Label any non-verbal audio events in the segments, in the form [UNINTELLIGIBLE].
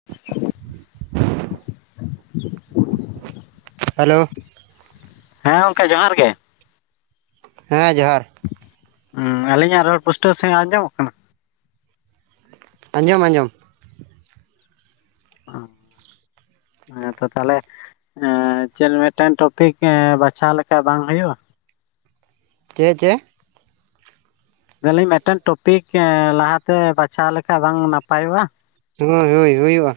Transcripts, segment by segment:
[INAUDIBLE] Hello ᱦᱮᱸ ᱜᱚᱢᱠᱮ ᱡᱚᱦᱟᱨ ᱜᱮ ᱦᱮᱸ ᱡᱚᱦᱟᱨ ᱦᱩᱸ ᱟᱞᱤᱧᱟᱜ ᱨᱚᱲ ᱯᱩᱥᱴᱟᱹᱣ ᱥᱟᱺᱦᱤᱡ ᱟᱸᱡᱚᱢᱚᱜ ᱠᱟᱱᱟ? ᱟᱸᱡᱚᱢ ᱟᱸᱡᱚᱢ ᱚ ᱦᱮᱸ ᱛᱚ ᱛᱟᱦᱚᱞᱮ ᱪᱮᱫ ᱢᱤᱫᱴᱟᱝ ᱴᱚᱯᱤᱠ ᱵᱟᱪᱷᱟᱣ ᱞᱮᱠᱷᱟᱱ ᱵᱟᱝ ᱦᱩᱭᱩᱜᱼᱟ? ᱪᱮᱫ ᱪᱮᱫ? ᱞᱟᱹᱭ ᱫᱟᱞᱤᱧ ᱢᱤᱫᱴᱮᱱ ᱴᱚᱯᱤᱠ ᱞᱟᱦᱟᱛᱮ ᱵᱟᱪᱷᱟᱣ ᱞᱮᱠᱷᱟᱡ ᱵᱟᱝ ᱱᱟᱯᱟᱭᱚᱜᱼᱟ? ᱦᱳᱭ ᱦᱳᱭ ᱦᱩᱭᱩᱜᱼᱟ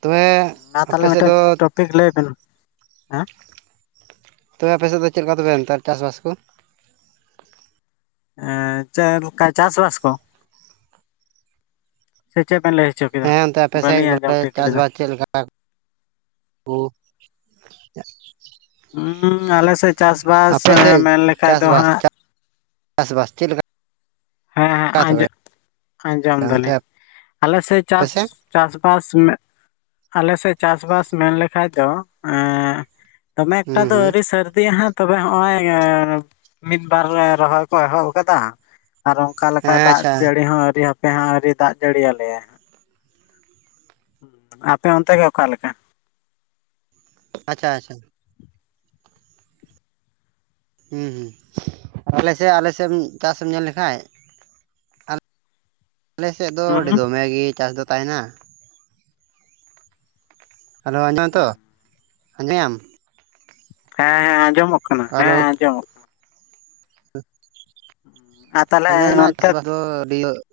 ᱛᱚᱵᱮ ᱢᱟ ᱟᱯᱮ ᱛᱟᱦᱚᱞᱮ ᱥᱮᱫ ᱢᱤᱫᱴᱮᱱ ᱫᱚ ᱴᱚᱯᱤᱠ ᱞᱟᱹᱭ ᱵᱮᱱ ᱦᱮᱸ ᱛᱚᱵᱮ ᱟᱯᱮ ᱥᱮᱫ ᱫᱚ ᱪᱮᱫ ᱞᱮᱠᱟ ᱛᱚᱵᱮ ᱱᱮᱛᱟᱨ ᱪᱟᱥᱵᱟᱥ ᱠᱚ? ᱪᱮᱫ ᱞᱮᱠᱟ ᱪᱟᱥᱵᱟᱥ ᱠᱚ ᱥᱮ ᱪᱮᱫ ᱵᱮᱱ ᱞᱟᱹᱭ ᱦᱚᱪᱚ ᱠᱮᱫᱟ? ᱦᱮᱸ ᱚᱱᱛᱮ ᱟᱯᱮ ᱥᱮᱫ ᱵᱟᱹᱞᱤᱧ ᱟᱸᱡᱚᱢ ᱵᱚᱞᱮ ᱴᱷᱤᱠ ᱪᱟᱥ ᱞᱮᱫᱟ ᱵᱟᱥ ᱪᱮᱫ ᱞᱮᱠᱟ? [UNINTELLIGIBLE] ᱩᱸᱻ ᱟᱞᱮᱥᱮᱫ ᱪᱟᱥᱵᱟᱥ ᱟᱯᱮ ᱥᱮᱫ ᱢᱮᱱ ᱞᱮᱠᱷᱟᱡ ᱫᱚ ᱪᱟᱥᱵᱟᱥ ᱦᱟᱜ ᱪᱟᱥᱵᱟᱥ ᱪᱮᱫ ᱞᱮᱠᱟ? ᱦᱮᱸ ᱦᱮᱸ ᱛᱚᱵᱮ ᱟᱸᱡᱚᱢ ᱟᱸᱡᱚᱢ ᱚᱱᱛᱮ ᱫᱟᱞᱤᱧ ᱟᱞᱮ ᱥᱮᱫ ᱪᱟᱥ ᱪᱟᱥ ᱵᱟᱥ ᱟᱞᱮ ᱥᱮᱫ ᱪᱟᱥ ᱵᱟᱥ ᱢᱮᱱ ᱞᱮᱠᱷᱟᱡ ᱫᱚ ᱫᱚᱢᱮ ᱮᱠᱴᱟ ᱦᱩᱸ ᱫᱚ ᱦᱩᱸ ᱟᱹᱣᱨᱤ ᱥᱚᱨᱫᱤ ᱟᱦᱟᱜ ᱛᱚᱵᱮ ᱦᱚᱸᱜᱼᱚᱭ ᱢᱤᱫ ᱵᱟᱨ ᱨᱚᱦᱚᱭ ᱠᱚ ᱮᱦᱚᱵ ᱟᱠᱟᱫᱟ ᱟᱨ ᱚᱱᱠᱟ ᱞᱮᱠᱟ ᱦᱮᱸ ᱫᱟᱜ ᱟᱪᱪᱷᱟ ᱡᱟᱹᱲᱤ ᱦᱚᱸ ᱟᱹᱣᱨᱤ ᱦᱟᱯᱮ ᱦᱟᱜ ᱟᱹᱣᱨᱤ ᱫᱟᱜ ᱡᱟᱹᱲᱤ ᱟᱞᱮᱭᱟᱭ ᱾ ᱟᱯᱮ ᱚᱱᱛᱮ ᱜᱮ ᱚᱠᱟ ᱞᱮᱠᱟ? ᱟᱪᱪᱷᱟ ᱟᱪᱪᱷᱟ ᱦ ᱟᱞᱮᱥᱮᱫ ᱟᱞᱮᱥᱮᱫ ᱮᱢ ᱪᱟᱥ ᱮᱢ ᱧᱮᱞ ᱞᱮᱠᱷᱟᱡ ᱟᱞᱮᱥᱮᱫ ᱫᱚ ᱟᱹᱰᱤ ᱦᱩᱸ ᱫᱚᱢᱮ ᱜᱮ ᱪᱟᱥ ᱫᱚ ᱛᱟᱦᱮᱱᱟ᱾ ᱦᱮᱞᱳ ᱟᱸᱡᱚᱢ ᱫᱟᱢ ᱛᱚ ᱟᱸᱡᱚᱢ ᱮᱫᱟᱢ? ᱦᱮᱸ ᱦᱮᱸ ᱟᱸᱡᱚᱢᱚᱜ ᱠᱟᱱᱟ ᱦᱮᱸ ᱦᱮᱞᱳ ᱟᱸᱡᱚᱢᱚᱜ ᱠᱟᱱᱟ [INAUDIBLE] ᱟᱛ [UNINTELLIGIBLE] ᱟᱞᱮᱱᱟᱜ ᱪᱟᱥᱵᱟᱥ ᱫᱚ ᱟᱹᱰᱤ [UNINTELLIGIBLE]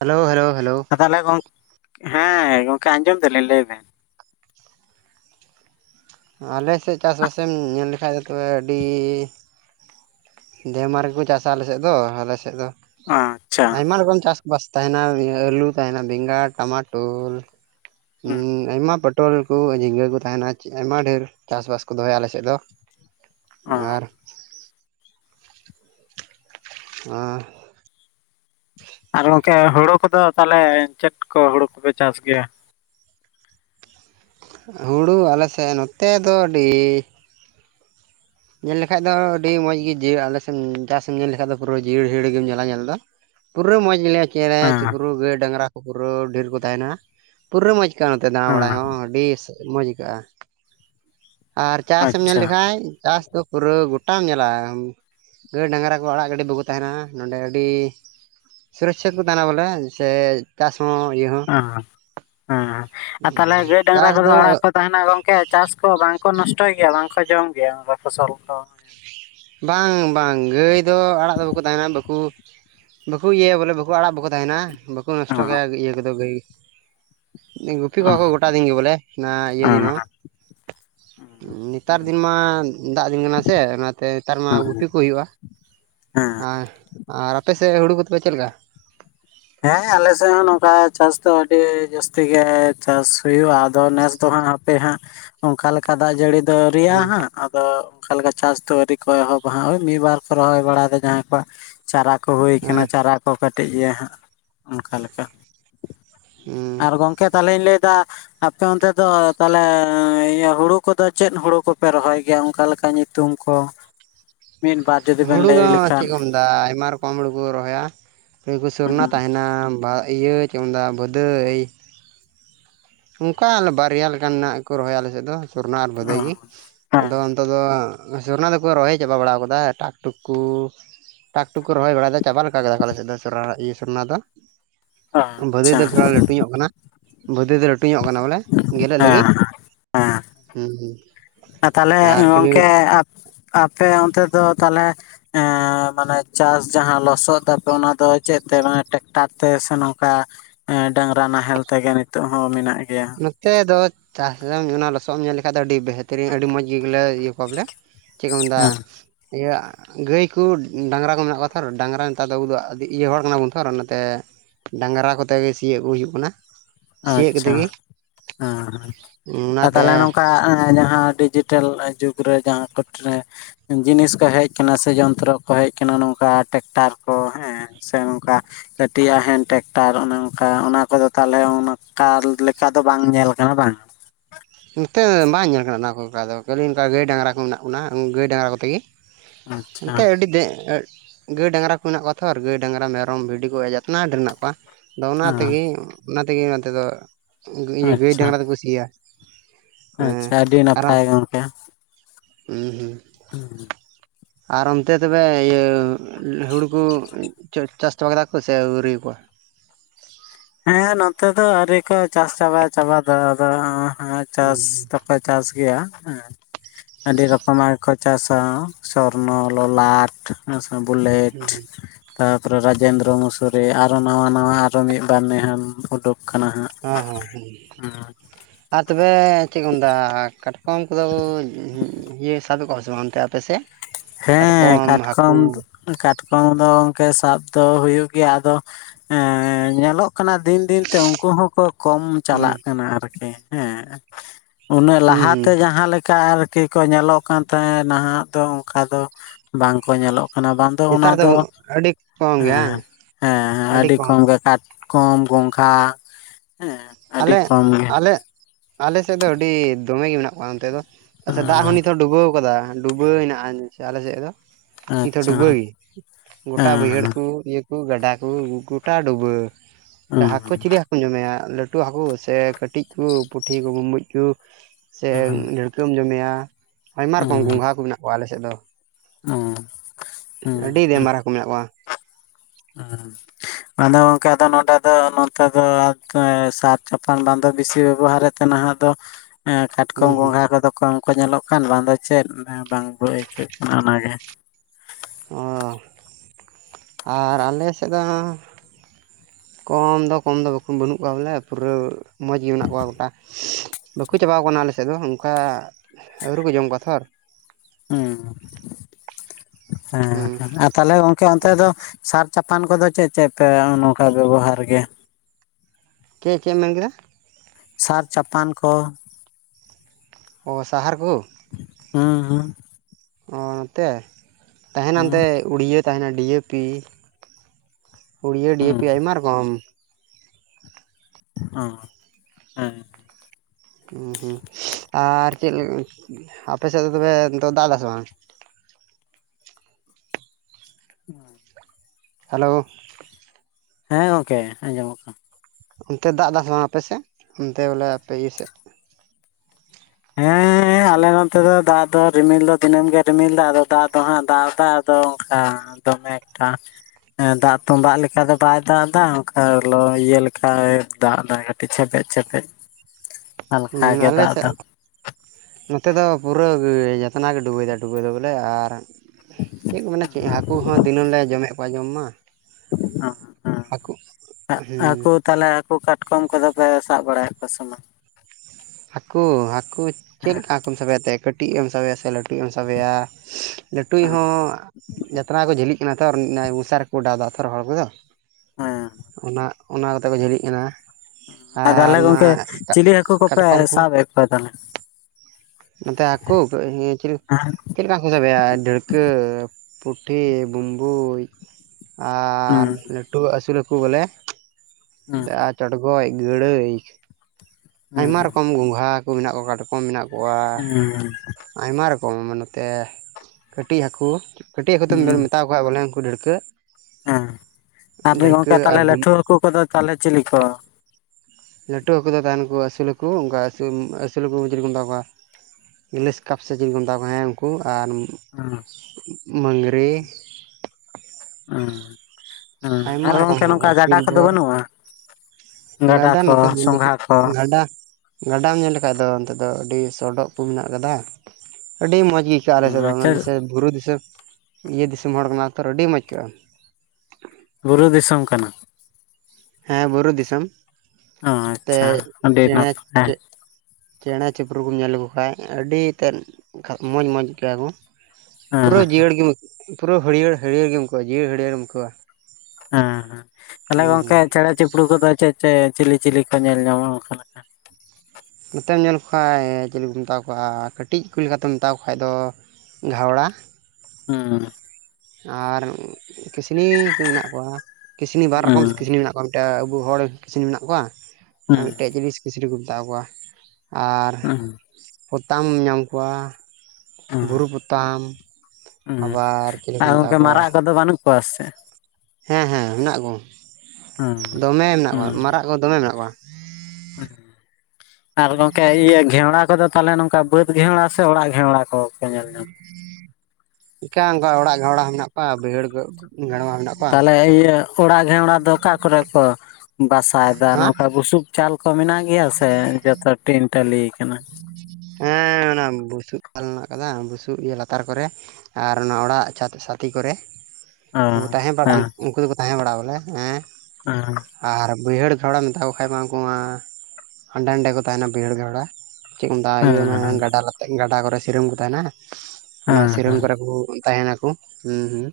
ᱦᱮᱞᱳ ᱦᱮᱞᱳ ᱦᱮᱞᱳ ᱛᱟᱦᱚᱞᱮ, [UNINTELLIGIBLE] ᱦᱮᱸ ᱜᱚᱝᱠᱮ ᱟᱸᱡᱚᱢ ᱫᱟᱞᱤᱧ ᱞᱟᱹᱭ ᱵᱮᱱ ᱟᱞᱮᱥᱮᱫ ᱪᱟᱥ ᱵᱟᱥ ᱮᱢ ᱧᱮᱞ ᱞᱮᱱᱠᱷᱟᱱ ᱫᱚ ᱛᱚᱵᱮ ᱟᱹᱰᱤᱻ ᱫᱮᱼᱢᱟᱨᱮ ᱜᱮᱠᱚ ᱪᱟᱥᱟ ᱟᱞᱮᱥᱮᱫ ᱫᱚ ᱟᱞᱮᱥᱮᱫ ᱫᱚ ᱚ ᱟᱪᱪᱷᱟ ᱟᱭᱢᱟ ᱨᱚᱠᱚᱢ ᱪᱟᱥᱵᱟᱥ ᱛᱟᱦᱮᱱᱟ ᱟᱹᱞᱩ ᱛᱟᱦᱮᱱᱟ ᱵᱮᱸᱜᱟᱲ, ᱴᱟᱢᱟᱴᱳᱞ ᱦᱮᱸ ᱦᱩᱸ ᱟᱭᱢᱟ ᱯᱚᱴᱚᱞ ᱠᱚ ᱡᱷᱤᱸᱜᱟᱹ ᱠᱚ ᱛᱟᱦᱮᱱᱟ ᱪᱮᱫ ᱟᱭᱢᱟ ᱰᱷᱮᱨ ᱪᱟᱥ ᱵᱟᱥ ᱠᱚ ᱫᱚᱦᱚᱭᱟ ᱟᱞᱮᱥᱮᱫ ᱫᱚ ᱚ ᱟᱨ ᱟᱸᱻ ᱟᱨ ᱜᱚᱝᱠᱮ ᱦᱩᱲᱩ ᱠᱚᱫᱚ ᱛᱟᱦᱚᱞᱮ ᱪᱮᱫ ᱠᱚ ᱦᱩᱲᱩ ᱠᱚᱯᱮ ᱪᱟᱥ ᱜᱮᱭᱟ? ᱦᱩᱲᱩ ᱟᱞᱮ ᱥᱮᱫ ᱱᱚᱛᱮ ᱫᱚ ᱟᱹᱰᱤ ᱧᱮᱞ ᱞᱮᱠᱷᱟᱡ ᱫᱚ ᱟᱹᱰᱤ ᱢᱚᱸᱡᱽ ᱜᱮ ᱡᱤᱭᱟᱹᱲ ᱟᱞᱮᱥᱮᱫ ᱪᱟᱥᱮᱢ ᱧᱮᱞ ᱞᱮᱠᱟᱱ ᱫᱚ ᱯᱩᱨᱟᱹ ᱡᱤᱭᱟᱹᱲ ᱦᱤᱭᱟᱹᱲ ᱜᱮᱢ ᱧᱮᱞᱟ ᱧᱮᱞ ᱫᱚ ᱯᱩᱨᱟᱹ ᱢᱚᱸᱡᱽ ᱜᱮ ᱦᱮᱸ ᱪᱮᱬᱮ-ᱪᱤᱯᱨᱩ ᱜᱟᱹᱭ-ᱰᱟᱝᱨᱟ ᱠᱚ ᱯᱩᱨᱟᱹ ᱰᱷᱮᱨ ᱠᱚ ᱛᱟᱦᱮᱱᱟ᱾ ᱯᱩᱨᱟᱹ ᱢᱚᱡᱽ ᱟᱹᱭᱠᱟᱹᱜᱼᱟ ᱱᱚᱛᱮ ᱫᱟᱬᱟ ᱵᱟᱲᱟᱭ ᱦᱮᱸ ᱦᱚᱸ ᱟᱹᱰᱤ ᱢᱚᱡᱽ ᱟᱹᱭᱠᱟᱹᱜᱼᱟ᱾ ᱟᱨ ᱪᱟᱥ ᱮᱢ ᱧᱮᱞ ᱟᱪᱪᱷᱟ ᱞᱮᱠᱷᱟᱱ ᱪᱟᱥ ᱫᱚ ᱯᱩᱨᱟᱹ ᱜᱚᱴᱟᱢ ᱧᱮᱞᱟ ᱜᱟᱹᱭ-ᱰᱟᱝᱨᱟ ᱠᱚ ᱟᱲᱟᱜ ᱜᱟᱹᱰᱤ ᱵᱟᱠᱚ ᱛᱟᱦᱮᱱᱟ ᱱᱚᱰᱮ ᱟᱹᱰᱤ ᱥᱩᱨᱟ. ᱪᱷᱟ ᱠᱚ ᱛᱟᱦᱮᱱᱟ ᱵᱚᱞᱮ ᱥᱮ ᱪᱟᱥ ᱦᱚᱸ ᱤᱭᱟᱹ ᱦᱚᱸ ᱚᱦᱚᱸ-ᱚᱦᱚᱸ ᱟᱨ ᱛᱟᱦᱚᱞᱮ ᱜᱟᱹᱭᱼ ᱰᱟᱝᱨᱟ ᱪᱟᱥ ᱠᱚᱫᱚ ᱫᱚ ᱚᱲᱟᱜ ᱠᱚ ᱛᱟᱦᱮᱱᱟ ᱜᱚᱝᱠᱮ ᱪᱟᱥ ᱠᱚ ᱵᱟᱝ ᱠᱚ ᱱᱚᱥᱴᱚᱭ ᱜᱮᱭᱟ ᱵᱟᱝᱠᱚ ᱡᱚᱢ ᱜᱮᱭᱟ ᱚᱱᱟ ᱯᱷᱚᱥᱚᱞ ᱠᱚᱫᱚ ᱵᱟᱝ-ᱵᱟᱝ ᱜᱟᱹᱭ ᱫᱚ ᱟᱲᱟᱜ ᱫᱚ ᱵᱟᱠᱚ ᱛᱟᱦᱮᱱᱟ ᱵᱟᱠᱚ ᱵᱟᱠᱚ ᱤᱭᱟᱹᱭᱟ ᱵᱚᱞᱮ ᱵᱟᱠᱚ ᱟᱲᱟᱜ ᱵᱟᱠᱚ ᱛᱟᱦᱮᱱᱟ᱾ ᱵᱟᱠᱚ ᱱᱚᱥᱴᱚ ᱦᱮᱸ ᱠᱟᱭᱟ ᱤᱭᱟᱹ ᱠᱚᱫᱚ ᱜᱟᱹᱭ ᱜᱩᱯᱤ ᱠᱚᱣᱟ ᱠᱚ ᱜᱚᱴᱟ ᱫᱤᱱ ᱜᱮ ᱵᱚᱞᱮ ᱤᱭᱟᱹ ᱫᱤᱱ ᱦᱮᱸ ᱦᱚᱸ ᱱᱮᱛᱟᱨ ᱫᱤᱱ ᱢᱟ ᱫᱟᱜ ᱫᱤᱱ ᱠᱟᱱᱟ ᱥᱮ ᱚᱱᱟ ᱛᱮ ᱛᱟᱨᱢᱟᱱᱮ ᱦᱮᱸ ᱜᱩᱯᱤ ᱠᱚ ᱦᱩᱭᱩᱜᱼᱟ, ᱦᱮᱸ ᱟᱸ ᱟᱨ ᱟᱯᱮᱥᱮᱫ ᱦᱳᱲᱳ ᱠᱚ ᱛᱟᱯᱮ ᱪᱮᱫ ᱞᱮᱠᱟ? ᱦᱮᱸ ᱟᱞᱮᱥᱮᱫ ᱦᱚᱸ ᱱᱚᱝᱠᱟ ᱪᱟᱥ ᱫᱚ ᱟᱹᱰᱤ ᱡᱟᱹᱥᱛᱤ ᱜᱮ ᱪᱟᱥ ᱦᱩᱭᱩᱜᱼᱟ, ᱟᱫᱚ ᱱᱮᱥ ᱫᱚ ᱦᱟᱸᱜ ᱯᱮ ᱦᱟᱸᱜ ᱚᱱᱠᱟ ᱞᱮᱠᱟ ᱫᱟᱜ ᱡᱟᱹᱲᱤ ᱫᱚ ᱟᱹᱣᱨᱤᱭᱟᱜ-ᱟ ᱦᱟᱸᱜ ᱟᱫᱚ ᱚᱱᱠᱟ ᱞᱮᱠᱟ ᱪᱟᱥ ᱫᱚ ᱟᱹᱣᱨᱤ ᱠᱚ ᱮᱦᱚᱵᱟ ᱦᱚᱭ ᱢᱤᱫᱵᱟᱨ ᱠᱚ ᱨᱚᱦᱚᱭ ᱵᱟᱲᱟᱭᱫᱟ ᱡᱟᱦᱟᱸᱭ ᱠᱚᱣᱟᱜ ᱪᱟᱨᱟ ᱠᱚ ᱦᱩᱭ ᱠᱟᱱᱟ ᱦᱮᱸ ᱪᱟᱨᱟ ᱠᱚ ᱠᱟᱹᱴᱤᱡ ᱜᱮᱭᱟ ᱦᱟᱸᱜ ᱚᱱᱠᱟ ᱞᱮᱠᱟ ᱦᱮᱸ ᱟᱨ ᱜᱚᱝᱠᱮ ᱛᱟᱦᱚᱞᱮᱧ ᱞᱟᱹᱭᱫᱟ ᱟᱯᱮ ᱚᱱᱛᱮ ᱫᱚ ᱛᱟᱦᱚᱞᱮ ᱤᱭᱟᱹ ᱦᱳᱲᱳ ᱠᱚᱫᱚ ᱪᱮᱫ ᱦᱳᱲᱳ ᱠᱚᱯᱮ ᱨᱚᱦᱚᱭ ᱜᱮᱭᱟ ᱚᱱᱠᱟᱞᱮᱠᱟ ᱧᱩᱛᱩᱢ ᱠᱚ ᱢᱤᱫ ᱵᱟᱨ ᱡᱩᱫᱤ ᱵᱮᱱ ᱦᱳᱲᱳ ᱫᱚ ᱞᱟᱹᱭ ᱞᱮᱠᱷᱟᱱ ᱪᱮᱫ ᱠᱚ ᱢᱮᱱ ᱟᱭᱢᱟ ᱨᱮᱠᱚᱢ ᱦᱳᱲᱳ ᱠᱚ ᱨᱚᱦᱚᱭᱟ ᱦᱩᱸ ᱥᱚᱨᱱᱟ ᱛᱟᱦᱮᱱᱟ ᱤᱭᱟᱹ ᱪᱮᱫ ᱢᱮᱱᱫᱟ ᱵᱟᱹᱫᱟᱹᱭ ᱚᱱᱠᱟ ᱟᱞᱮ ᱵᱟᱨᱭᱟ ᱞᱮᱠᱟᱱᱟᱜ ᱠᱚ ᱨᱚᱦᱚᱭᱟ ᱟᱞᱮ ᱥᱮᱫ ᱫᱚ ᱥᱚᱨᱱᱚ ᱟᱨ ᱚ ᱵᱷᱟᱹᱫᱟᱹᱭ ᱜᱮ ᱦᱮᱸ ᱟᱫᱚ ᱱᱮᱛᱚᱜ ᱫᱚ ᱥᱚᱨᱱᱚ ᱫᱚᱠᱚ ᱨᱚᱦᱚᱭ ᱪᱟᱵᱟ ᱵᱟᱲᱟ ᱠᱟᱫᱟ ᱮᱴᱟᱠ ᱴᱩᱠ ᱠᱚ ᱴᱟᱠ ᱴᱩᱠ ᱠᱚ ᱨᱚᱦᱚᱭ ᱵᱟᱲᱟᱭᱮᱫᱟ ᱪᱟᱵᱟ ᱞᱮᱠᱟ ᱠᱮᱫᱟ ᱠᱚ ᱟᱞᱮ ᱥᱮᱫ ᱫᱚ ᱥᱚᱨ, ᱤᱭᱟᱹ ᱥᱚᱨᱱᱚ ᱫᱚ ᱵᱷᱟ. ᱫᱟᱹᱭ ᱟᱪᱪᱷᱟ ᱫᱚ ᱫᱟᱠᱟ ᱞᱟᱹᱴᱩ ᱧᱚᱜ ᱠᱟᱱᱟ ᱵᱷᱟᱹᱫᱟᱹᱭ ᱫᱚ ᱞᱟᱹᱴᱩ ᱧᱚᱜ ᱠᱟᱱᱟ ᱵᱚᱞᱮ ᱜᱮᱞᱮᱜ ᱦᱮᱸ ᱞᱟᱹᱜᱤᱜ ᱦᱮᱸ ᱦᱩᱸ ᱛᱟᱦᱚᱞᱮ ᱟᱨ ᱠᱷᱟᱹᱞᱤ ᱜᱚᱝᱠᱮ ᱟᱜ ᱟᱯᱮ ᱚᱱᱛᱮ ᱫᱚ ᱛᱟᱦᱚᱞᱮ ᱮᱸ ᱢᱟᱱᱮ ᱪᱟᱥ ᱡᱟᱦᱟᱸ ᱞᱚᱥᱚᱫ ᱫᱟᱯᱮ ᱚᱱᱟ ᱫᱚ ᱪᱮᱫ ᱛᱮ ᱢᱟᱱᱮ ᱴᱨᱟᱠᱴᱟᱨ ᱛᱮ ᱥᱮ ᱱᱚᱝᱠᱟ ᱮᱸ ᱰᱟᱝᱨᱟ ᱱᱟᱦᱮᱞ ᱛᱮᱜᱮ ᱱᱤᱛᱚᱜ ᱦᱚᱸ ᱢᱮᱱᱟᱜ ᱜᱮᱭᱟ᱾ ᱱᱚᱛᱮ ᱫᱚ ᱪᱟᱥ ᱫᱚᱢ ᱱᱚᱭᱟ ᱞᱚᱥᱚᱫ ᱮᱢ ᱧᱮᱞ ᱞᱮᱠᱷᱟᱱ ᱫᱚ ᱟᱹᱰᱤ ᱵᱮᱦᱛᱟᱹᱨᱤᱱ ᱟᱹᱰᱤ ᱢᱚᱸᱡᱽ ᱜᱮ ᱡᱮᱜᱩᱞᱟ. ᱤᱭᱟᱹ ᱠᱚᱣᱟ ᱵᱚᱞᱮ ᱪᱮᱜ ᱠᱚ ᱢᱮᱱᱫᱟ ᱦᱮᱸ ᱤᱭᱟᱹ ᱜᱟᱹᱭ ᱠᱚ ᱰᱟᱝᱨᱟ ᱠᱚ ᱢᱮᱱᱟᱜ ᱠᱚᱣᱟ ᱛᱟᱨ ᱰᱟᱝᱨᱟ ᱱᱮᱛᱟᱨ ᱫᱚ ᱟᱵᱚ ᱫᱚ ᱟᱨᱠᱤ ᱤᱭᱟᱹ ᱦᱚᱲ ᱠᱟᱱᱟᱵᱚᱱ ᱛᱚ ᱚᱱᱟᱛᱮ ᱰᱟᱝᱨᱟ ᱠᱚᱛᱮ ᱜᱮ ᱥᱤᱭᱩᱜ ᱦᱩᱭᱩᱜ ᱠᱟᱱᱟ᱾ ᱥᱤᱭᱳᱜ ᱠᱟᱛᱮ ᱟᱪᱷᱟ ᱜᱮ ᱚᱱᱟᱛᱮ ᱦᱮᱸᱛᱟᱦᱚᱞᱮ ᱱᱚᱝᱠᱟ ᱟᱸ ᱡᱟᱦᱟᱸ ᱰᱤᱡᱤᱴᱮᱞ ᱡᱩᱜᱽ ᱨᱮ ᱡᱟᱦᱟᱸ ᱠᱚᱴᱨᱮ ᱡᱤᱱᱤᱥ ᱠᱚ ᱦᱮᱡ ᱟᱠᱟᱱᱟ ᱥᱮ ᱡᱚᱱᱛᱨᱚ ᱠᱚ ᱦᱮᱡ ᱟᱠᱟᱱᱟ ᱱᱚᱝᱠᱟ ᱴᱮᱠᱴᱟᱨ ᱠᱚ ᱦᱮᱸ ᱥᱮ ᱱᱚᱝᱠᱟ ᱠᱟᱹᱴᱤᱡᱟᱜ ᱦᱮᱱ ᱴᱮᱠᱴᱟᱨ ᱚᱱᱮ ᱚᱱᱠᱟ ᱚᱱᱟ ᱠᱚᱫᱚ ᱛᱟᱞᱚᱞᱮ ᱟᱠᱟᱞ ᱞᱮᱠᱟ ᱫᱚ ᱵᱟᱝ ᱧᱮᱞ ᱠᱟᱱᱟ ᱵᱟᱝ ᱚᱱᱛᱮ ᱫᱚ ᱵᱟᱝ ᱧᱮᱞ ᱠᱟᱱᱟ ᱚᱱᱟ ᱠᱚ ᱚᱱᱠᱟ ᱫᱚ ᱠᱷᱟᱹᱞᱤ ᱚᱱᱠᱟ ᱜᱟᱹᱭ- ᱰᱟᱝᱨᱟ ᱠᱚ ᱢᱮᱱᱟᱜ ᱠᱚᱱᱟ ᱜᱟᱹᱭ- ᱰᱟᱝᱨᱟ ᱠᱚᱛᱮᱜᱮ ᱟᱪᱪᱷᱟ ᱮᱱᱛᱮᱫ ᱟᱹᱰᱤ ᱫᱮᱜ ᱟᱹᱜ ᱜᱟᱹᱭᱼᱰᱟᱝᱜᱨᱟ ᱠᱚ ᱢᱮᱱᱟᱜ ᱠᱚᱣᱟ ᱛᱷᱚᱨ ᱜᱟᱹᱭ-ᱰᱟᱝᱨᱟ, ᱢᱮᱨᱚᱢ, ᱵᱷᱤᱰᱤ ᱠᱚ ᱡᱮᱛᱱᱟ ᱰᱷᱮᱨ ᱢᱮᱱᱟᱜ ᱠᱚᱣᱟ ᱟᱫᱚ ᱚᱱᱟ ᱦᱮᱸ ᱛᱮᱜᱮ ᱚᱱᱟ ᱛᱮᱜᱮ ᱱᱚᱛᱮ ᱫᱚ ᱤᱭᱟᱹ ᱜᱟᱹᱭ- ᱟᱪᱪᱷᱟ ᱰᱟᱝᱨᱟ ᱛᱮᱠᱚ ᱥᱤᱭᱟ ᱦᱩᱸ ᱟᱪᱪᱷᱟ ᱟᱹᱰᱤ ᱟᱨᱦᱚᱸ ᱱᱟᱯᱟᱭ ᱦᱩᱸ-ᱦᱩᱸ ᱪᱮᱫ ᱦᱚᱸ ᱵᱟᱝ ᱟᱸᱡᱚᱢᱚᱜ ᱠᱟᱱᱟ ᱟᱨ ᱚᱱᱛᱮ ᱛᱚᱵᱮ ᱤᱭᱟᱹ ᱦᱳᱲᱳ ᱠᱚ ᱪᱟᱥ ᱪᱟᱵᱟ ᱠᱮᱫᱟ ᱠᱚ ᱥᱮ ᱟᱹᱣᱨᱤᱣᱟ ᱦᱮᱸ ᱱᱚᱛᱮ ᱫᱚ ᱟᱹᱨᱤ ᱠᱚ ᱪᱟᱥ ᱪᱟᱵᱟ, ᱪᱟᱵᱟ ᱫᱚ ᱟᱫᱚ ᱦᱩᱸ ᱪᱟᱥ.. ᱦᱩᱸ ᱯ ᱪᱟᱥ ᱜᱮᱭᱟ ᱦᱮᱸ ᱟᱹᱰᱤ ᱨᱚᱠᱚᱢᱟᱜ ᱜᱮ ᱠᱚ ᱪᱟᱥᱟ ᱥᱚᱨᱱᱚ ᱞᱚᱞᱟᱴ ᱦᱮᱸᱥᱮᱸ ᱵᱩᱞᱮᱴ ᱦᱮᱸ ᱛᱟᱯᱚᱨᱮ ᱨᱟᱡᱮᱱᱫᱨᱚ ᱢᱚᱥᱩᱨᱤ ᱟᱨᱦᱚ ᱱᱟᱣᱟ ᱱᱟᱣᱟ ᱟᱨ ᱦᱚᱸ ᱦᱩᱜ-ᱟ ᱛᱟᱨ ᱱᱮᱦᱟᱱ ᱩᱰᱩᱠ ᱠᱟᱱᱟ ᱦᱟᱸᱜ ᱦᱮᱸ ᱦᱮᱸ ᱦᱩᱸ ᱟᱨ ᱛᱚᱵᱮ ᱪᱮᱫ ᱠᱚ ᱢᱮᱱᱫᱟ ᱠᱟᱴᱠᱚᱢ ᱫᱚ ᱠᱚ ᱤᱭᱟᱹ ᱥᱟᱵᱮᱫ ᱠᱚᱭᱟ ᱥᱮ ᱵᱟᱝ ᱚᱱᱛᱮ ᱟᱯᱮᱥᱮᱫ ᱦᱮᱸ ᱠᱟᱴᱠᱚᱢ ᱠᱟᱴᱠᱚᱢ ᱫᱚ ᱜᱚᱝᱠᱮ ᱥᱟᱵ ᱫᱚ ᱦᱩᱭᱩᱜ ᱜᱮᱭᱟ ᱟᱫᱚ ᱮᱸ ᱧᱮᱞᱚᱜ ᱠᱟᱱᱟ ᱫᱤᱱ ᱫᱤᱱ ᱛᱮ ᱩᱱᱠᱩ ᱦᱚᱸᱠᱚ ᱠᱚᱢ ᱦᱩᱸ ᱪᱟᱞᱟᱜ ᱠᱟᱱᱟ ᱟᱨᱠᱤ ᱦᱮᱸ ᱩᱱᱟᱹᱜ ᱦᱩᱸ ᱦᱩᱸ ᱞᱟᱦᱟᱛᱮ ᱡᱟᱦᱟᱸ ᱞᱮᱠᱟ ᱟᱨᱠᱤ ᱠᱚ ᱧᱮᱞᱚᱜ ᱠᱟᱱ ᱛᱟᱦᱮᱸᱫ ᱱᱟᱦᱟᱜ ᱫᱚ ᱚᱱᱠᱟ ᱫᱚ ᱵᱟᱝ ᱠᱚ ᱧᱮᱞᱚᱜ ᱵᱟᱝ ᱫᱚ ᱚᱱᱟ ᱱᱮᱛᱟᱨ ᱫᱚ ᱟᱹᱰᱤ ᱠᱚᱢ ᱜᱮ ᱵᱟᱝ ᱦᱮᱸ ᱦᱮᱸ ᱟᱹᱰᱤ ᱠᱚᱢ ᱜᱮ ᱠᱟᱴ ᱠᱚᱢ ᱜᱚᱸᱠᱷᱟ ᱟᱞᱮ ᱟᱞᱮ ᱟᱞᱮᱥᱮᱫ ᱫᱚ ᱟᱹᱰᱤ ᱫᱚᱢᱮ ᱜᱮ ᱢᱮᱱᱟᱜ ᱠᱚᱣᱟ ᱚᱱᱛᱮ ᱫᱚ ᱟᱪᱪᱷᱟ ᱫᱟᱜ ᱦᱚᱸ ᱦᱮᱸ ᱱᱤᱛ ᱦᱚᱸ ᱰᱩᱵᱟᱹᱣ ᱠᱟᱫᱟ ᱰᱩᱵᱟᱹᱣ ᱦᱮᱱᱟᱜᱼᱟᱧ ᱟᱞᱮ ᱥᱮᱫ ᱫᱚ ᱱᱤᱛᱚᱜ ᱟᱪᱪᱷᱟ ᱰᱩᱵᱟᱹᱭ ᱜᱚᱴᱟ ᱦᱮᱸ ᱵᱟᱹᱭᱦᱟᱹᱲ ᱠᱚ ᱤᱭᱟᱹ ᱦᱟᱠᱩ ᱜᱟᱰᱟ ᱠᱚ ᱜᱚᱴᱟ ᱰᱩᱵᱟᱹ ᱦᱮᱸ ᱦᱟᱹᱠᱩ ᱦᱩᱸ ᱪᱤᱞᱤ ᱦᱟᱹᱠᱩᱢ ᱡᱚᱢᱮᱭᱟ ᱞᱟᱹᱴᱩ ᱞᱟᱹᱴᱩ ᱦᱟᱹᱠᱩ ᱥᱮ ᱠᱟᱴᱤᱡ ᱠᱚ ᱯᱩᱴᱷᱤ ᱠᱚ ᱵᱩᱢᱵᱩᱡ ᱠᱚ ᱥᱮ ᱦᱩᱸ ᱰᱷᱟᱺᱲᱠᱟᱹᱢ ᱡᱚᱢᱮᱭᱟ ᱟᱭᱢᱟ ᱨᱚᱠᱚᱢ ᱦᱩᱸ ᱜᱚᱝᱜᱷᱟ ᱠᱚ ᱢᱮᱱᱟᱜ ᱠᱚᱣᱟ ᱟᱞᱮᱥᱮᱫ ᱫᱚ ᱦᱩᱸ ᱦᱩᱸ ᱟᱹᱰᱤ ᱫᱮᱢ ᱦᱩᱸ ᱢᱟᱨᱟ ᱠᱚ ᱢᱮᱱᱟᱜ ᱠᱚᱣᱟ ᱦᱩᱸ ᱟᱫᱚ ᱜᱚᱝᱠᱟ ᱱᱚᱰᱮ ᱫᱚ ᱱᱚᱛᱮ ᱫᱚ ᱥᱟᱨ ᱪᱟᱯᱟᱱ ᱵᱟᱝᱫᱚ ᱵᱤᱥᱤ ᱵᱮᱵᱚᱦᱟᱨ ᱠᱟᱱᱟ ᱦᱟᱜ ᱫᱚ ᱦᱮᱸ ᱦᱩᱸ ᱠᱟᱴᱠᱚᱢ ᱦᱩᱸ ᱜᱚᱸᱜᱷᱟ ᱠᱚᱫᱚ ᱠᱚᱢ ᱠᱚ ᱧᱮᱞᱚᱜ ᱠᱟᱱ ᱵᱟᱝ ᱫᱚ ᱪᱮᱫ ᱵᱟᱝ ᱵᱟᱹᱭ ᱟᱹᱭᱠᱟᱹᱜ ᱠᱟᱱᱟ ᱚᱱᱟᱜᱮ ᱚ ᱟᱨ ᱟᱞᱮ ᱥᱮᱫ ᱫᱚ ᱠᱚᱢ ᱫᱚ ᱠᱚᱢ ᱫᱚ ᱵᱟ ᱵᱟᱹᱱᱩᱜ ᱠᱚᱣᱟ ᱵᱚᱞᱮ ᱯᱩᱨᱟᱹ ᱢᱚᱡᱽ ᱜᱮ ᱢᱮᱱᱟᱜ ᱠᱚᱣᱟ ᱜᱚᱴᱟ ᱵᱟᱠᱩ ᱪᱟᱵᱟᱣ ᱠᱟᱱᱟ ᱟᱞᱮ ᱥᱮᱫ ᱫᱚ ᱚᱱᱠᱟ ᱟᱹᱨᱩ ᱠᱚ ᱡᱚᱢ ᱠᱚᱣᱟ ᱛᱷᱚᱨ ᱦᱩᱸ ᱦᱩᱸ ᱦᱮᱸ ᱦᱮᱸ ᱛᱟᱦᱚᱞᱮ ᱜᱚᱝᱠᱮ ᱚᱱᱛᱮ ᱫᱚ ᱥᱟᱨ ᱪᱟᱯᱟᱱ ᱠᱚᱫᱚ ᱪᱮᱫ ᱪᱮᱫ ᱯᱮ ᱱᱚᱝᱠᱟ ᱵᱮᱵᱚᱦᱟᱨ ᱜᱮᱭᱟ ᱪᱮᱫ ᱪᱮᱫ ᱮᱢ ᱢᱮᱱ ᱠᱮᱫᱟ ᱥᱟᱨ ᱪᱟᱯᱟᱱ ᱠᱚ ᱚᱻ ᱥᱟᱦᱟᱨ ᱠᱚ ᱦᱩᱸ ᱦᱩᱸ ᱚ ᱱᱚᱛᱮ ᱛᱟᱦᱮᱸᱱᱟ ᱱᱚᱛᱮ ᱦᱩᱸ ᱩᱲᱭᱟᱹ ᱛᱟᱦᱮᱸᱱᱟ ᱰᱤᱼᱮ-ᱯᱤ ᱩᱲᱤᱭᱟᱹ ᱰᱤ-ᱮ-ᱯᱤ ᱦᱩᱸ ᱟᱭᱢᱟ ᱨᱚᱠᱚᱢ ᱚ ᱦᱮᱸ ᱦᱮᱸ ᱦᱩᱸ ᱟᱨ ᱪᱮᱫ ᱟᱯᱮᱥᱮᱫ ᱫᱚ ᱛᱚᱵᱮ ᱫᱟᱜ ᱮᱫᱟ ᱥᱮ ᱵᱟᱝ ᱦᱮᱸ ᱦᱮᱞᱳ ᱦᱮᱸ ᱜᱚᱝᱠᱮ ᱟᱸᱡᱚᱢᱚᱜ ᱠᱟᱱᱟ ᱚᱱᱛᱮ ᱫᱟᱜ ᱫᱟᱥ ᱵᱟᱝ ᱟᱯᱮᱥᱮᱫ ᱚᱱᱛᱮ ᱵᱚᱞᱮ ᱟᱯᱮ ᱤᱭᱟᱹ ᱥᱮᱫ ᱦᱮᱸ ᱦᱮᱸ ᱟᱞᱮ ᱱᱚᱛᱮ ᱫᱚ ᱫᱟᱜ ᱫᱚ ᱨᱤᱢᱤᱞ ᱫᱚ ᱫᱤᱱᱟᱹᱢ ᱜᱮ ᱨᱤᱢᱤᱞᱫᱟ ᱟᱫᱚ ᱫᱟᱜ ᱫᱚ ᱦᱟᱸᱜ ᱫᱟᱜ ᱮᱫᱟ ᱟᱫᱚ ᱚᱱᱠᱟ ᱫᱚᱢᱮ ᱮᱠᱴᱟ ᱮᱸ ᱫᱟᱜ ᱛᱚᱵᱟᱸᱜ ᱞᱮᱠᱟ ᱫᱚ ᱵᱟᱭ ᱫᱟᱜ ᱮᱫᱟ ᱚᱱᱠᱟ ᱤᱭᱟᱹ ᱞᱮᱠᱟᱭ ᱫᱟᱜ ᱮᱫᱟ ᱟᱪᱪᱷᱟ ᱟᱪᱪᱷᱟ [UNINTELLIGIBLE] ᱦᱩᱸ ᱦᱟᱞᱠᱟᱜᱮ ᱟᱞᱮ ᱫᱟᱜ ᱥᱮᱫ ᱫᱚ ᱱᱚᱛᱮ ᱫᱚ ᱯᱩᱨᱟᱹ ᱡᱚᱛᱚᱱᱟᱜ ᱜᱮ ᱰᱩᱵᱟᱹᱭᱮᱫᱟ ᱰᱩᱵᱟᱹᱭ ᱫᱚ ᱵᱚᱞᱮ ᱟᱨ ᱪᱮᱫ ᱠᱚ ᱢᱮᱱᱟ ᱪᱮᱫ ᱦᱟᱹᱠᱩ ᱦᱚᱸ ᱫᱤᱱᱟᱹᱢ ᱞᱮ ᱡᱚᱢᱮᱫ ᱠᱚᱣᱟ ᱡᱚᱢ ᱢᱟ ᱚ ᱦᱟᱹᱠᱩ ᱚ ᱦᱩᱸ ᱦᱟᱹᱠᱩ ᱛᱟᱦᱚᱞᱮ ᱦᱟᱹᱠᱩ ᱠᱟᱴᱠᱚᱢ ᱠᱚᱫᱚ ᱯᱮ ᱥᱟᱵ ᱵᱟᱲᱟᱭᱮᱫ ᱠᱚ ᱥᱮ ᱵᱟᱝ ᱦᱟᱹᱠᱩ ᱦᱟᱹᱠᱩ ᱪᱮᱫ ᱞᱮᱠᱟ ᱦᱟᱹᱠᱩᱢ ᱥᱟᱵᱮᱭᱟ ᱛᱮ ᱠᱟᱹᱴᱤᱡ ᱮᱢ ᱥᱟᱵᱮᱭᱟ ᱥᱮ ᱞᱟᱹᱴᱩ ᱞᱟᱹᱴᱩ ᱭᱤᱡ ᱮᱢ ᱥᱟᱵᱮᱭᱟ ᱞᱟᱹᱴᱩᱭ ᱦᱚᱸ ᱡᱟᱛᱨᱟ ᱠᱚ ᱡᱷᱟᱹᱞᱤᱜ ᱚᱱᱟ ᱛᱚ [UNINTELLIGIBLE] ᱨᱮᱠᱚ ᱚᱰᱟᱣ ᱮᱫᱟ ᱦᱮᱸ [UNINTELLIGIBLE] ᱚᱱᱟ ᱚᱱᱟ ᱠᱟᱛᱮ ᱠᱚ ᱡᱷᱟᱹᱞᱤᱜ ᱠᱟᱱᱟ ᱟᱨ ᱛᱟᱦᱞᱮ ᱚᱱᱟ ᱜᱚᱢᱠᱮ ᱪᱤᱞᱤ ᱦᱟᱹᱠᱩ ᱠᱚᱯᱮ ᱠᱟᱴᱠᱚᱢ ᱠᱚ ᱥᱟᱵᱮᱫ ᱠᱚᱣᱟ ᱛᱟᱦᱚᱞᱮ ᱱᱚᱛᱮ ᱦᱟᱹᱠᱩ ᱪᱮᱫ ᱞᱮᱠᱟ ᱪᱤᱞᱤᱢ ᱥᱟᱵᱮᱭᱟ ᱰᱟᱹᱲᱠᱟᱹ ᱯᱩᱴᱷᱤ ᱵᱩᱢᱵᱩᱡ ᱟᱨ ᱦᱮᱸ ᱞᱟᱹᱴᱩ ᱟᱹᱥᱩᱞ ᱦᱟᱹᱠᱩ ᱵᱚᱞᱮ ᱦᱩᱸ ᱪᱚᱰᱜᱚᱡ ᱜᱟᱹᱲᱟᱹᱭ ᱟᱭᱢᱟ ᱦᱩᱸ ᱨᱚᱠᱚᱢ ᱜᱚᱸᱜᱷᱟ ᱠᱚ ᱢᱮᱱᱟᱜ ᱠᱚᱣᱟ ᱠᱟᱴᱠᱚᱢ ᱢᱮᱱᱟᱜ ᱠᱚᱼᱼ ᱠᱚᱣᱟ ᱦᱩᱸ ᱟᱭᱢᱟ ᱨᱚᱠᱚᱢ ᱱᱚᱛᱮ ᱠᱟᱹᱴᱤᱡ ᱦᱟᱹᱠᱩ ᱠᱟᱹᱴᱤᱡ ᱦᱟᱹᱠᱩ ᱫᱚᱢ ᱢᱮᱛᱟ ᱠᱚ [UNINTELLIGIBLE] ᱵᱚᱞᱮ ᱩᱱᱠᱩ ᱰᱟᱹᱲᱠᱟᱹ ᱦᱩᱸ ᱟᱨ ᱱᱩᱭ ᱜᱚᱝᱠᱮ ᱰᱟᱹᱲᱠᱟᱹ ᱟᱨ ᱛᱟᱦᱚᱞᱮ ᱵᱩᱢ ᱞᱟᱹᱴᱷᱩ ᱦᱟᱹᱠᱩ ᱠᱚᱫᱚ ᱛᱟᱦᱞᱚᱞᱮ ᱪᱤᱞᱤ ᱠᱚ ᱞᱟᱹᱴᱩ ᱦᱟᱹᱠᱩ ᱫᱚ ᱛᱟᱦᱮᱱ ᱱᱟᱠᱩ ᱟᱹᱥᱩᱞ ᱦᱟᱹᱠᱩ ᱚᱱᱠᱟ ᱟᱹᱥᱩᱞ ᱟᱹᱥᱩᱞ ᱠᱩ ᱪᱤᱞᱤ ᱠᱚ ᱢᱮᱛᱟ ᱠᱚᱣᱟ ᱤᱞᱤᱥ ᱠᱟᱯ ᱥᱮ ᱪᱤᱞ ᱠᱚ ᱢᱮᱛᱟ ᱠᱚᱣᱟ ᱦᱮᱸ ᱩᱱᱠᱩ ᱟᱨ [UNINTELLIGIBLE] ᱢᱟᱹᱝᱨᱤ ᱟᱪᱪᱷᱟ ᱟᱸᱻ ᱟᱨ ᱟᱭᱢᱟ ᱨᱚᱠᱚᱢ ᱜᱚᱝᱠᱮ ᱢᱮᱱᱟᱜ ᱱᱚᱝᱠᱟ ᱠᱚᱣᱟ ᱜᱟᱰᱟ ᱠᱚᱫᱚ ᱥᱤᱞᱵᱷᱟᱨ ᱵᱟᱹᱱᱩᱜᱼᱟ ᱜᱟᱰᱟ ᱠᱚ ᱱᱚᱛᱮᱢ ᱧᱮᱞ ᱥᱚᱸᱜᱷᱟ ᱞᱮᱠᱷᱟᱡ ᱠᱚ ᱜᱟᱰᱟ ᱜᱟᱰᱟᱢ ᱧᱮᱞ ᱞᱮᱠᱷᱟᱡ ᱫᱚ ᱚᱱᱛᱮ ᱫᱚ ᱟᱹᱰᱤ ᱥᱚᱰᱚᱜ ᱠᱚ ᱢᱮᱱᱟᱜ ᱟᱠᱟᱫᱟ ᱟᱹᱰᱤ ᱢᱚᱸᱡᱽ ᱜᱤ [UNINTELLIGIBLE] ᱟᱞᱮ ᱦᱩᱸ ᱥᱮᱫ ᱟᱪᱪᱷᱟ ᱫᱚ ᱵᱩᱨᱩ ᱫᱤᱥᱚᱢ ᱤᱭᱟᱹ ᱫᱤᱥᱚᱢ ᱦᱚᱲ [UNINTELLIGIBLE] ᱛᱚ ᱟᱹᱰᱤ ᱢᱚᱡᱽ ᱜᱮ ᱟᱹᱭᱠᱟᱹᱜᱼᱟ ᱵᱩᱨᱩ ᱫᱤᱥᱚᱢ ᱠᱟᱱᱟ ᱦᱮᱸ ᱵᱩᱨᱩ ᱫᱤᱥᱚᱢ ᱚ ᱛᱮ ᱟᱪᱪᱷᱟ ᱟᱹᱰᱤ ᱪᱮᱬᱮ ᱱᱟᱯᱟᱭ ᱦᱮᱸ ᱪᱮᱬᱮ ᱪᱤᱯᱨᱩ ᱠᱚᱢ ᱧᱮᱞ ᱞᱮᱠᱚ ᱠᱷᱟᱡ ᱟᱹᱰᱤ [UNINTELLIGIBLE] ᱛᱮᱫ ᱢᱚᱡᱽ ᱢᱚᱡᱽ ᱜᱮᱭᱟ ᱠᱚ ᱦᱮᱸ ᱯᱩᱨᱟᱹ ᱦᱮᱸ ᱡᱤᱭᱟᱹᱲ ᱜᱮ ᱯᱩᱨᱟᱹ ᱦᱟᱹᱨᱤᱭᱟᱹᱲ ᱦᱟᱹᱨᱭᱟᱹᱨ ᱜᱮᱢ ᱟᱹᱭᱠᱩᱟᱹᱣᱟ ᱡᱤᱭᱟᱹᱲ ᱦᱟᱹᱨᱤᱭᱟᱹᱲᱮᱢ ᱟᱹᱭᱠᱟᱹᱣᱟ ᱦᱮᱸ ᱦᱮᱸ ᱛᱟᱦᱞᱮ ᱦᱩᱸ ᱜᱚᱝᱠᱮ ᱦᱩᱸ ᱪᱮᱬᱮ ᱪᱤᱯᱲᱩ ᱠᱚᱫᱚ ᱪᱮᱫ ᱪᱮᱫ ᱪᱤᱞᱤ ᱪᱤᱞᱤ ᱠᱚ ᱧᱮᱞ ᱧᱟᱢᱚᱜ ᱚᱱᱠᱟ ᱞᱮᱠᱟ? ᱱᱚᱛᱮᱢ ᱧᱮᱞ ᱠᱚ ᱠᱷᱟᱡ ᱪᱮᱞᱮ ᱵᱚᱱ ᱢᱮᱛᱟᱣ ᱠᱚᱣᱟ ᱠᱟᱹᱴᱤᱡ ᱠᱩ ᱞᱮᱠᱟ ᱛᱮᱢ ᱢᱮᱛᱟᱣ ᱠᱚ ᱠᱷᱟᱡ ᱫᱚ ᱫᱷᱟᱣᱲᱟ ᱦᱩᱸ ᱟᱨ ᱠᱤᱥᱱᱤ ᱠᱩ ᱢᱮᱱᱟᱜ ᱠᱚᱣᱟ ᱠᱤᱥᱱᱤ ᱵᱟᱨ ᱦᱩᱸ ᱨᱚᱠᱚᱢ ᱠᱤᱥᱱᱤ ᱢᱮᱱᱟᱜ ᱠᱚᱣᱟ ᱢᱤᱫᱴᱟᱹ ᱟᱵᱚ ᱦᱚᱲ ᱠᱤᱥᱱᱤ ᱢᱮᱱᱟᱜ ᱠᱚᱣᱟ ᱟᱨ ᱦᱩᱸ ᱢᱤᱫᱴᱮᱱ ᱡᱤᱱᱤᱥ ᱠᱤᱥᱱᱤ ᱠᱚ ᱢᱮᱛᱟ ᱠᱚᱣᱟ ᱟᱨ ᱦᱩᱸ ᱯᱚᱛᱟᱢᱮᱢ ᱧᱟᱢ ᱠᱚᱣᱟ ᱦᱩᱸ ᱵᱩᱨᱩ ᱯᱚᱛᱟᱢ ᱦᱩᱸ ᱟᱵᱟᱨᱻ ᱟᱨ ᱜᱚᱝᱠᱮ ᱢᱟᱨᱟᱜ ᱠᱚᱫᱚ ᱵᱟᱹᱱᱩᱜ ᱠᱚᱣᱟ ᱥᱮ ᱪᱮᱫ ᱦᱮᱸ ᱦᱮᱸ ᱢᱮᱱᱟᱜ ᱠᱚᱣᱟ ᱦᱩᱸ ᱫᱚᱢᱮ ᱢᱮᱱᱟᱜ ᱠᱚᱣᱟ ᱦᱩᱸ ᱢᱟᱨᱟᱜ ᱠᱚ ᱫᱚᱢᱮ ᱢᱮᱱᱟᱜ ᱠᱚᱣᱟ [UNINTELLIGIBLE] ᱟᱨ ᱜᱚᱝᱠᱮ ᱤᱭᱟᱹ ᱜᱷᱮᱣᱲᱟ ᱠᱚᱫᱚ ᱛᱟᱦᱚᱞᱮ ᱱᱚᱝᱠᱟ ᱵᱟᱹᱫᱽ ᱜᱷᱮᱣᱲᱟ ᱥᱮ ᱚᱲᱟᱜ ᱜᱷᱮᱣᱲᱟ ᱠᱚ ᱯᱮ ᱧᱮᱞ ᱧᱟᱢ ᱤᱠᱟ ᱚᱱᱠᱟ ᱚᱲᱟᱜ ᱜᱷᱮᱣᱲᱟ ᱦᱚᱸ ᱢᱮᱱᱟᱜ ᱠᱚᱣᱟ ᱵᱟᱹᱭᱦᱟᱹᱲ ᱜᱷᱮᱲᱣᱟ ᱦᱚᱸ ᱢᱮᱱᱟᱜ ᱠᱚᱣᱟ ᱛᱟᱦᱚᱞᱮ ᱤᱭᱟᱹ ᱚᱲᱟᱜ ᱜᱷᱮᱣᱲᱟ ᱫᱚ ᱚᱠᱟ ᱠᱚᱨᱮ ᱠᱚ ᱵᱟᱥᱟᱭᱮᱫᱟ ᱦᱟᱸ ᱱᱚᱝᱠᱟ ᱵᱩᱥᱩᱵ ᱪᱟᱞ ᱠᱚ ᱢᱮᱱᱟᱜ ᱜᱮ ᱜᱮᱭᱟ ᱥᱮ [UNINTELLIGIBLE] ᱴᱤᱱ ᱴᱟᱹᱞᱤ ᱟᱠᱟᱱᱟ ᱦᱮᱸ ᱚᱱᱟ ᱵᱩᱥᱩᱯ [UNINTELLIGIBLE] ᱢᱮᱱᱟᱜ ᱟᱠᱟᱫᱟ ᱵᱩᱥᱩᱯ ᱤᱭᱟᱹ ᱞᱟᱛᱟᱨ ᱠᱚᱨᱮ ᱟᱨ ᱱᱚᱣᱟ ᱚᱲᱟᱜ [UNINTELLIGIBLE] ᱥᱟᱛᱷᱤ ᱠᱚᱨᱮ ᱚ ᱛᱟᱦᱮᱸ ᱵᱟᱲᱟᱜᱼᱟ ᱦᱮᱸ ᱩᱱᱠᱩ ᱫᱚ ᱛᱟᱦᱮᱸ ᱵᱟᱲᱟ ᱵᱚᱞᱮ ᱮᱸ ᱦᱟᱸ ᱟᱨ ᱵᱟᱹᱭᱦᱟᱹᱲ ᱫᱷᱣᱲᱟ ᱢᱮᱛᱟᱠᱚ ᱠᱷᱟᱡ ᱢᱟ ᱩᱱᱠᱩ ᱢᱟ ᱦᱟᱸᱰᱮ ᱱᱟᱰᱮ ᱠᱚ ᱛᱟᱦᱮᱱᱟ ᱵᱟᱹᱭᱦᱟᱹᱲ ᱜᱷᱮᱣᱲᱟ ᱪᱮᱫ ᱠᱚ ᱦᱮᱸ ᱢᱮᱛᱟᱜ ᱦᱮᱸ ᱜᱟᱰᱟ [UNINTELLIGIBLE] ᱜᱟᱰᱟ ᱠᱚᱨᱮ ᱥᱤᱨᱟᱹᱢ ᱠᱚ ᱛᱟᱦᱮᱱᱟ ᱚᱱᱟ ᱥᱤᱨᱟᱹᱢ ᱦᱮᱸ ᱠᱚᱨᱮ ᱠᱩ ᱛᱟᱦᱮᱱᱟ ᱠᱚ ᱦᱩᱸ ᱦᱩᱸ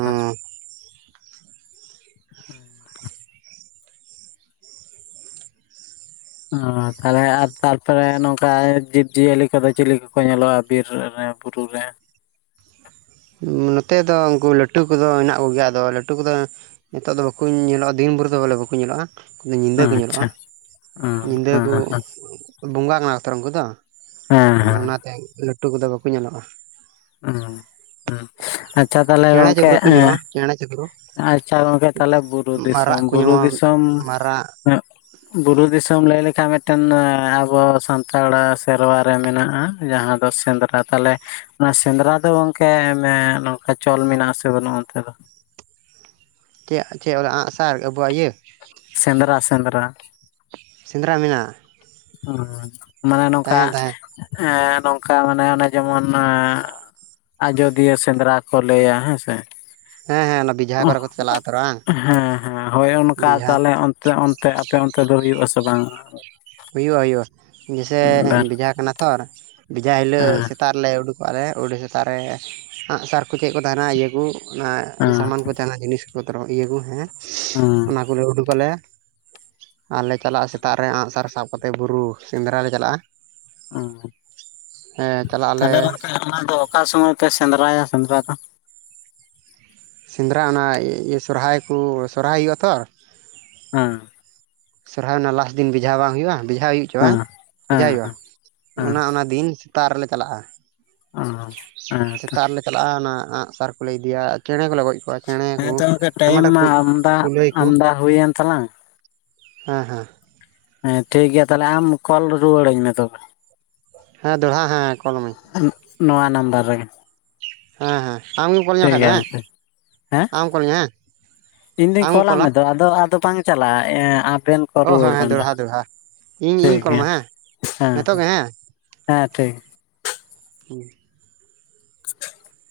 ᱚ [UNINTELLIGIBLE] ᱚ ᱛᱟᱦᱚᱞᱮ ᱟᱨ ᱛᱟᱨᱯᱚᱨᱮ ᱱᱚᱝᱠᱟ ᱡᱤᱵᱽ ᱡᱤᱭᱟᱹᱞᱤ ᱠᱚᱫᱚ ᱪᱤᱞᱤ ᱠᱚᱠᱚ ᱧᱮᱞᱚᱜᱼᱟ ᱵᱤᱨ ᱨᱮ ᱵᱩᱨᱩ ᱨᱮ ᱱᱚᱛᱮ ᱫᱚ ᱩᱱᱠᱩ ᱞᱟᱹᱴᱩ ᱠᱚᱫᱚ ᱦᱮᱱᱟᱜ ᱠᱚᱜᱮᱭᱟ ᱟᱫᱚ ᱞᱟᱹᱴᱩ ᱠᱚᱫᱚ ᱱᱤᱛᱚᱜ ᱫᱚ ᱵᱟᱠᱩ ᱧᱮᱞᱚᱜᱼᱟ ᱫᱤᱱ ᱵᱷᱳᱨ ᱫᱚ ᱵᱚᱞᱮ ᱵᱟᱠᱩ ᱧᱮᱞᱚᱜᱼᱟ ᱩᱱᱠᱩᱫᱚ ᱧᱤᱫᱟᱹ ᱠᱚ ᱧᱮᱞᱚᱜᱼᱟ ᱟᱪᱪᱷᱟ ᱚ ᱦᱮᱸ ᱧᱤᱫᱟᱹ ᱦᱮᱸ ᱠᱚ ᱵᱚᱸᱜᱟ ᱠᱟᱱᱟ ᱠᱚ ᱛᱚ ᱩᱱᱠᱩ ᱫᱚ ᱦᱮᱸ ᱚᱱᱟᱛᱮ ᱞᱟᱹᱴᱩ ᱠᱚᱫᱚ ᱵᱟᱠᱚ ᱧᱮᱞᱚᱜᱼᱟ ᱦᱩ ᱦᱩᱸ ᱟᱪᱪᱷᱟ ᱛᱟᱦᱚᱞᱮ ᱪᱮᱬᱮ ᱜᱚᱝᱠᱮ ᱪᱤᱯᱨᱩ ᱠᱚ ᱮ ᱧᱮᱞᱚᱜᱼᱟ ᱪᱮᱬᱮ ᱪᱩᱯᱨᱩ ᱟᱪᱪᱷᱟ ᱜᱚᱝᱠᱮ ᱛᱟᱦᱞᱮ ᱵᱩᱨᱩ ᱫᱤᱥᱚᱢ ᱠᱚ ᱵᱩᱨᱩ ᱧᱟᱢᱚᱜᱼᱟ ᱫᱤᱥᱚᱢ ᱢᱟᱨᱟᱜ ᱵᱩᱨᱩ ᱫᱤᱥᱚᱢ ᱞᱟᱹᱭ ᱞᱮᱠᱷᱟᱱ ᱢᱤᱫᱴᱮᱱ ᱟᱵᱚ ᱥᱟᱱᱛᱟᱲ ᱥᱮᱨᱣᱟ ᱨᱮ ᱢᱮᱱᱟᱜᱼᱟ ᱡᱟᱦᱟᱸ ᱫᱚ ᱥᱮᱸᱫᱽᱨᱟ ᱛᱟᱦᱞᱮ ᱱᱚᱣᱟ ᱥᱮᱸᱫᱽᱨᱟ ᱫᱚ ᱜᱚᱝᱠᱮ ᱱᱚᱝᱠᱟ ᱪᱚᱞ ᱢᱮᱱᱟᱜ ᱟᱥᱮ ᱵᱟᱹᱱᱩᱜᱼᱟ ᱚᱱᱛᱮ ᱫᱚ ᱪᱮᱫ ᱪᱮᱫ ᱚᱱᱟ ᱟᱜᱼᱥᱟᱨ ᱟᱵᱚᱣᱟᱜ ᱤᱭᱟᱹ ᱥᱮᱸᱫᱽᱨᱟᱼ ᱥᱮᱸᱫᱽᱨᱟ ᱥᱮᱸᱫᱽᱨᱟ ᱢᱮᱱᱟᱜ-ᱟ ᱦᱮ ᱢᱟᱱᱮ ᱱᱚᱝᱠᱟ ᱛᱟᱦᱮᱸ ᱮ ᱱᱚᱝᱠᱟ ᱢᱟᱱᱮ ᱚᱱᱮ ᱡᱮᱢᱚᱱ ᱟᱡᱚᱫᱤᱭᱟᱹ ᱥᱮᱸᱫᱽᱨᱟ ᱠᱚ ᱞᱟᱹᱭᱟ ᱦᱮ ᱥᱮ ᱦᱮᱸ ᱦᱮᱸ ᱚᱱᱟ ᱵᱮᱡᱷᱟ ᱚᱦ ᱠᱚᱨᱮ ᱠᱚ ᱪᱟᱞᱟᱜᱼᱟ ᱛᱚ ᱵᱟᱝ ᱦᱮ ᱦᱮ ᱦᱳᱭ ᱚᱱᱠᱟ ᱵᱮᱡᱷᱟ ᱛᱟᱦᱚᱞᱮ ᱚᱱ ᱟᱯᱮᱭᱟᱜ ᱚᱱᱛᱮ ᱟᱯᱮ ᱚᱱᱛᱮ ᱫᱚ ᱦᱩᱭᱩᱜ-ᱟᱥᱮ ᱵᱟᱝ ᱟ ᱦᱩᱭᱩᱜ-ᱟ ᱦᱩᱭᱩᱜ-ᱟ ᱡᱮᱥᱮ ᱵᱟᱨ ᱵᱮᱡᱟ ᱠᱟᱱᱟ ᱛᱚ ᱵᱮᱡᱟ ᱦᱤᱞᱟᱹᱜ ᱦᱮᱸ ᱥᱮᱛᱟᱜ ᱞᱮ ᱩᱰᱩᱠᱚᱜ-ᱟ ᱞᱮ ᱩᱰᱤ ᱥᱮᱛᱟᱜ ᱨᱮ ᱟᱜᱥᱟᱨ ᱠᱚ ᱪᱮᱫ ᱠᱚ ᱛᱟᱦᱮᱱᱟ ᱤᱭᱟᱹ ᱠᱚ ᱚᱱᱟ ᱦᱮᱸ ᱥᱟᱢᱟᱱ ᱠᱚ ᱡᱟᱦᱟᱱᱟᱜ ᱡᱤᱱᱤᱥ [UNINTELLIGIBLE] ᱤᱭᱟᱹ ᱠᱚ ᱦᱮ ᱦᱮᱸ ᱚᱱᱟ ᱠᱚᱞᱮ ᱩᱰᱩᱠ ᱟᱞᱮ ᱟᱨ ᱞᱮ ᱪᱟᱞᱟᱜ-ᱟ ᱥᱮᱛᱟᱜ ᱨᱮ ᱟᱸᱜ ᱥᱟᱨ ᱥᱟᱵ ᱠᱟᱛᱮᱫ ᱵᱩᱨᱩ ᱥᱮᱸᱫᱽᱨᱟ ᱞᱮ ᱪᱟᱞᱟᱜ-ᱟ ᱦᱮᱸ ᱦᱮ ᱪᱟᱞᱟᱜ ᱟᱞᱮ ᱛᱟᱦᱚᱞᱮ ᱜᱚᱝᱠᱮ ᱚᱱᱟ ᱫᱚ ᱚᱠᱟ ᱥᱚᱢᱚᱭ ᱯᱮ ᱥᱮᱸᱫᱽᱨᱟᱭᱟ ᱥᱮᱸᱫᱽᱨᱟ ᱫᱚ ᱥᱮᱸᱫᱽᱨᱟ ᱚᱱᱟ ᱤᱭᱟᱹ ᱥᱚᱨᱦᱟᱭ ᱠᱚ ᱥᱚᱨᱦᱟᱭ ᱦᱩᱭᱩᱜᱼᱟ ᱛᱚ ᱚ ᱥᱚᱨᱦᱟᱭ ᱨᱮᱱᱟᱜ ᱞᱟᱥᱴ ᱫᱤᱱ ᱵᱮᱡᱷᱟ ᱵᱟᱝ ᱦᱩᱭᱩᱜ-ᱟ ᱵᱮᱡᱷᱟ ᱦᱩᱭᱩᱜ ᱪᱚ ᱦᱮᱸ ᱵᱟᱝ ᱵᱷᱮᱡᱟ ᱦᱩᱭᱩᱜ-ᱟ ᱦᱮᱸ ᱦᱮᱸ ᱚᱱᱟ ᱚᱱᱟ ᱫᱤᱱ ᱥᱮᱛᱟᱜ ᱨᱮᱞᱮ ᱪᱟᱞᱟᱜ-ᱟ ᱚ ᱦᱮ ᱛᱚ ᱪᱟᱞᱟᱜ-ᱟ ᱚᱱᱟ ᱟᱸᱜ ᱥᱟᱨ ᱠᱚᱞᱮ ᱤᱫᱤᱭᱟ ᱪᱮᱬᱮ ᱠᱚ ᱞᱮ ᱜᱚᱡ ᱠᱚᱣᱟ ᱠᱮᱬᱮ ᱦᱮᱸ ᱠᱚ ᱛᱚ ᱜᱚᱝᱠᱮ ᱴᱟᱭᱤᱢ ᱟᱭᱢᱟᱴᱟᱜ ᱢᱟ ᱟᱢᱫᱟ ᱠᱩᱞᱟᱹᱭ ᱠᱚ ᱟᱢᱫᱟ ᱦᱩᱭᱮᱱ ᱛᱟᱞᱟᱝ ᱦᱮ ᱦᱮ ᱦᱮ ᱴᱷᱤᱠ ᱜᱮᱭᱟ ᱛᱟᱦᱚᱞᱮ ᱟᱢ ᱠᱚᱞ ᱨᱩᱣᱟᱹᱲᱟᱹᱧ ᱢᱮ ᱛᱚᱵᱮ ᱦᱮ ᱫᱚᱲᱦᱟ ᱦᱮ ᱠᱚᱞ‌ ᱟᱢᱟᱧ ᱱᱚᱣᱟ ᱱᱟᱢᱵᱟᱨ ᱨᱮᱜᱮ ᱦᱮ ᱦᱮ ᱟᱢᱜᱮᱢ ᱠᱚᱞᱤᱧᱟ ᱴᱷᱤᱠ ᱵᱟᱠᱟᱱ ᱫᱚ ᱜᱮᱭᱟ ᱦᱮ ᱜᱚᱝᱠᱮ ᱦᱮᱸ ᱟᱢ ᱠᱚᱞᱤᱧᱟ ᱦᱮ ᱟᱢᱮᱢ ᱠᱚᱞᱟ ᱚ ᱟᱫᱚ ᱵᱟᱝ ᱪᱟᱞᱟᱜ-ᱟ ᱟᱵᱮᱱ ᱚ ᱦᱮᱸ ᱨᱩᱣᱟᱹᱲ ᱦᱮᱸ ᱵᱮᱱ ᱫᱚᱦᱲᱟ ᱞᱟᱦᱟ ᱫᱚᱦᱲᱟ ᱤᱧ ᱴᱷᱤᱠ ᱤᱧ ᱠᱚᱞ ᱜᱮᱭᱟ ᱟᱢᱟ ᱦᱮᱸ ᱦᱮ ᱦᱮ ᱦᱮ ᱴᱷᱤᱠ ᱦᱩ [INAUDIBLE]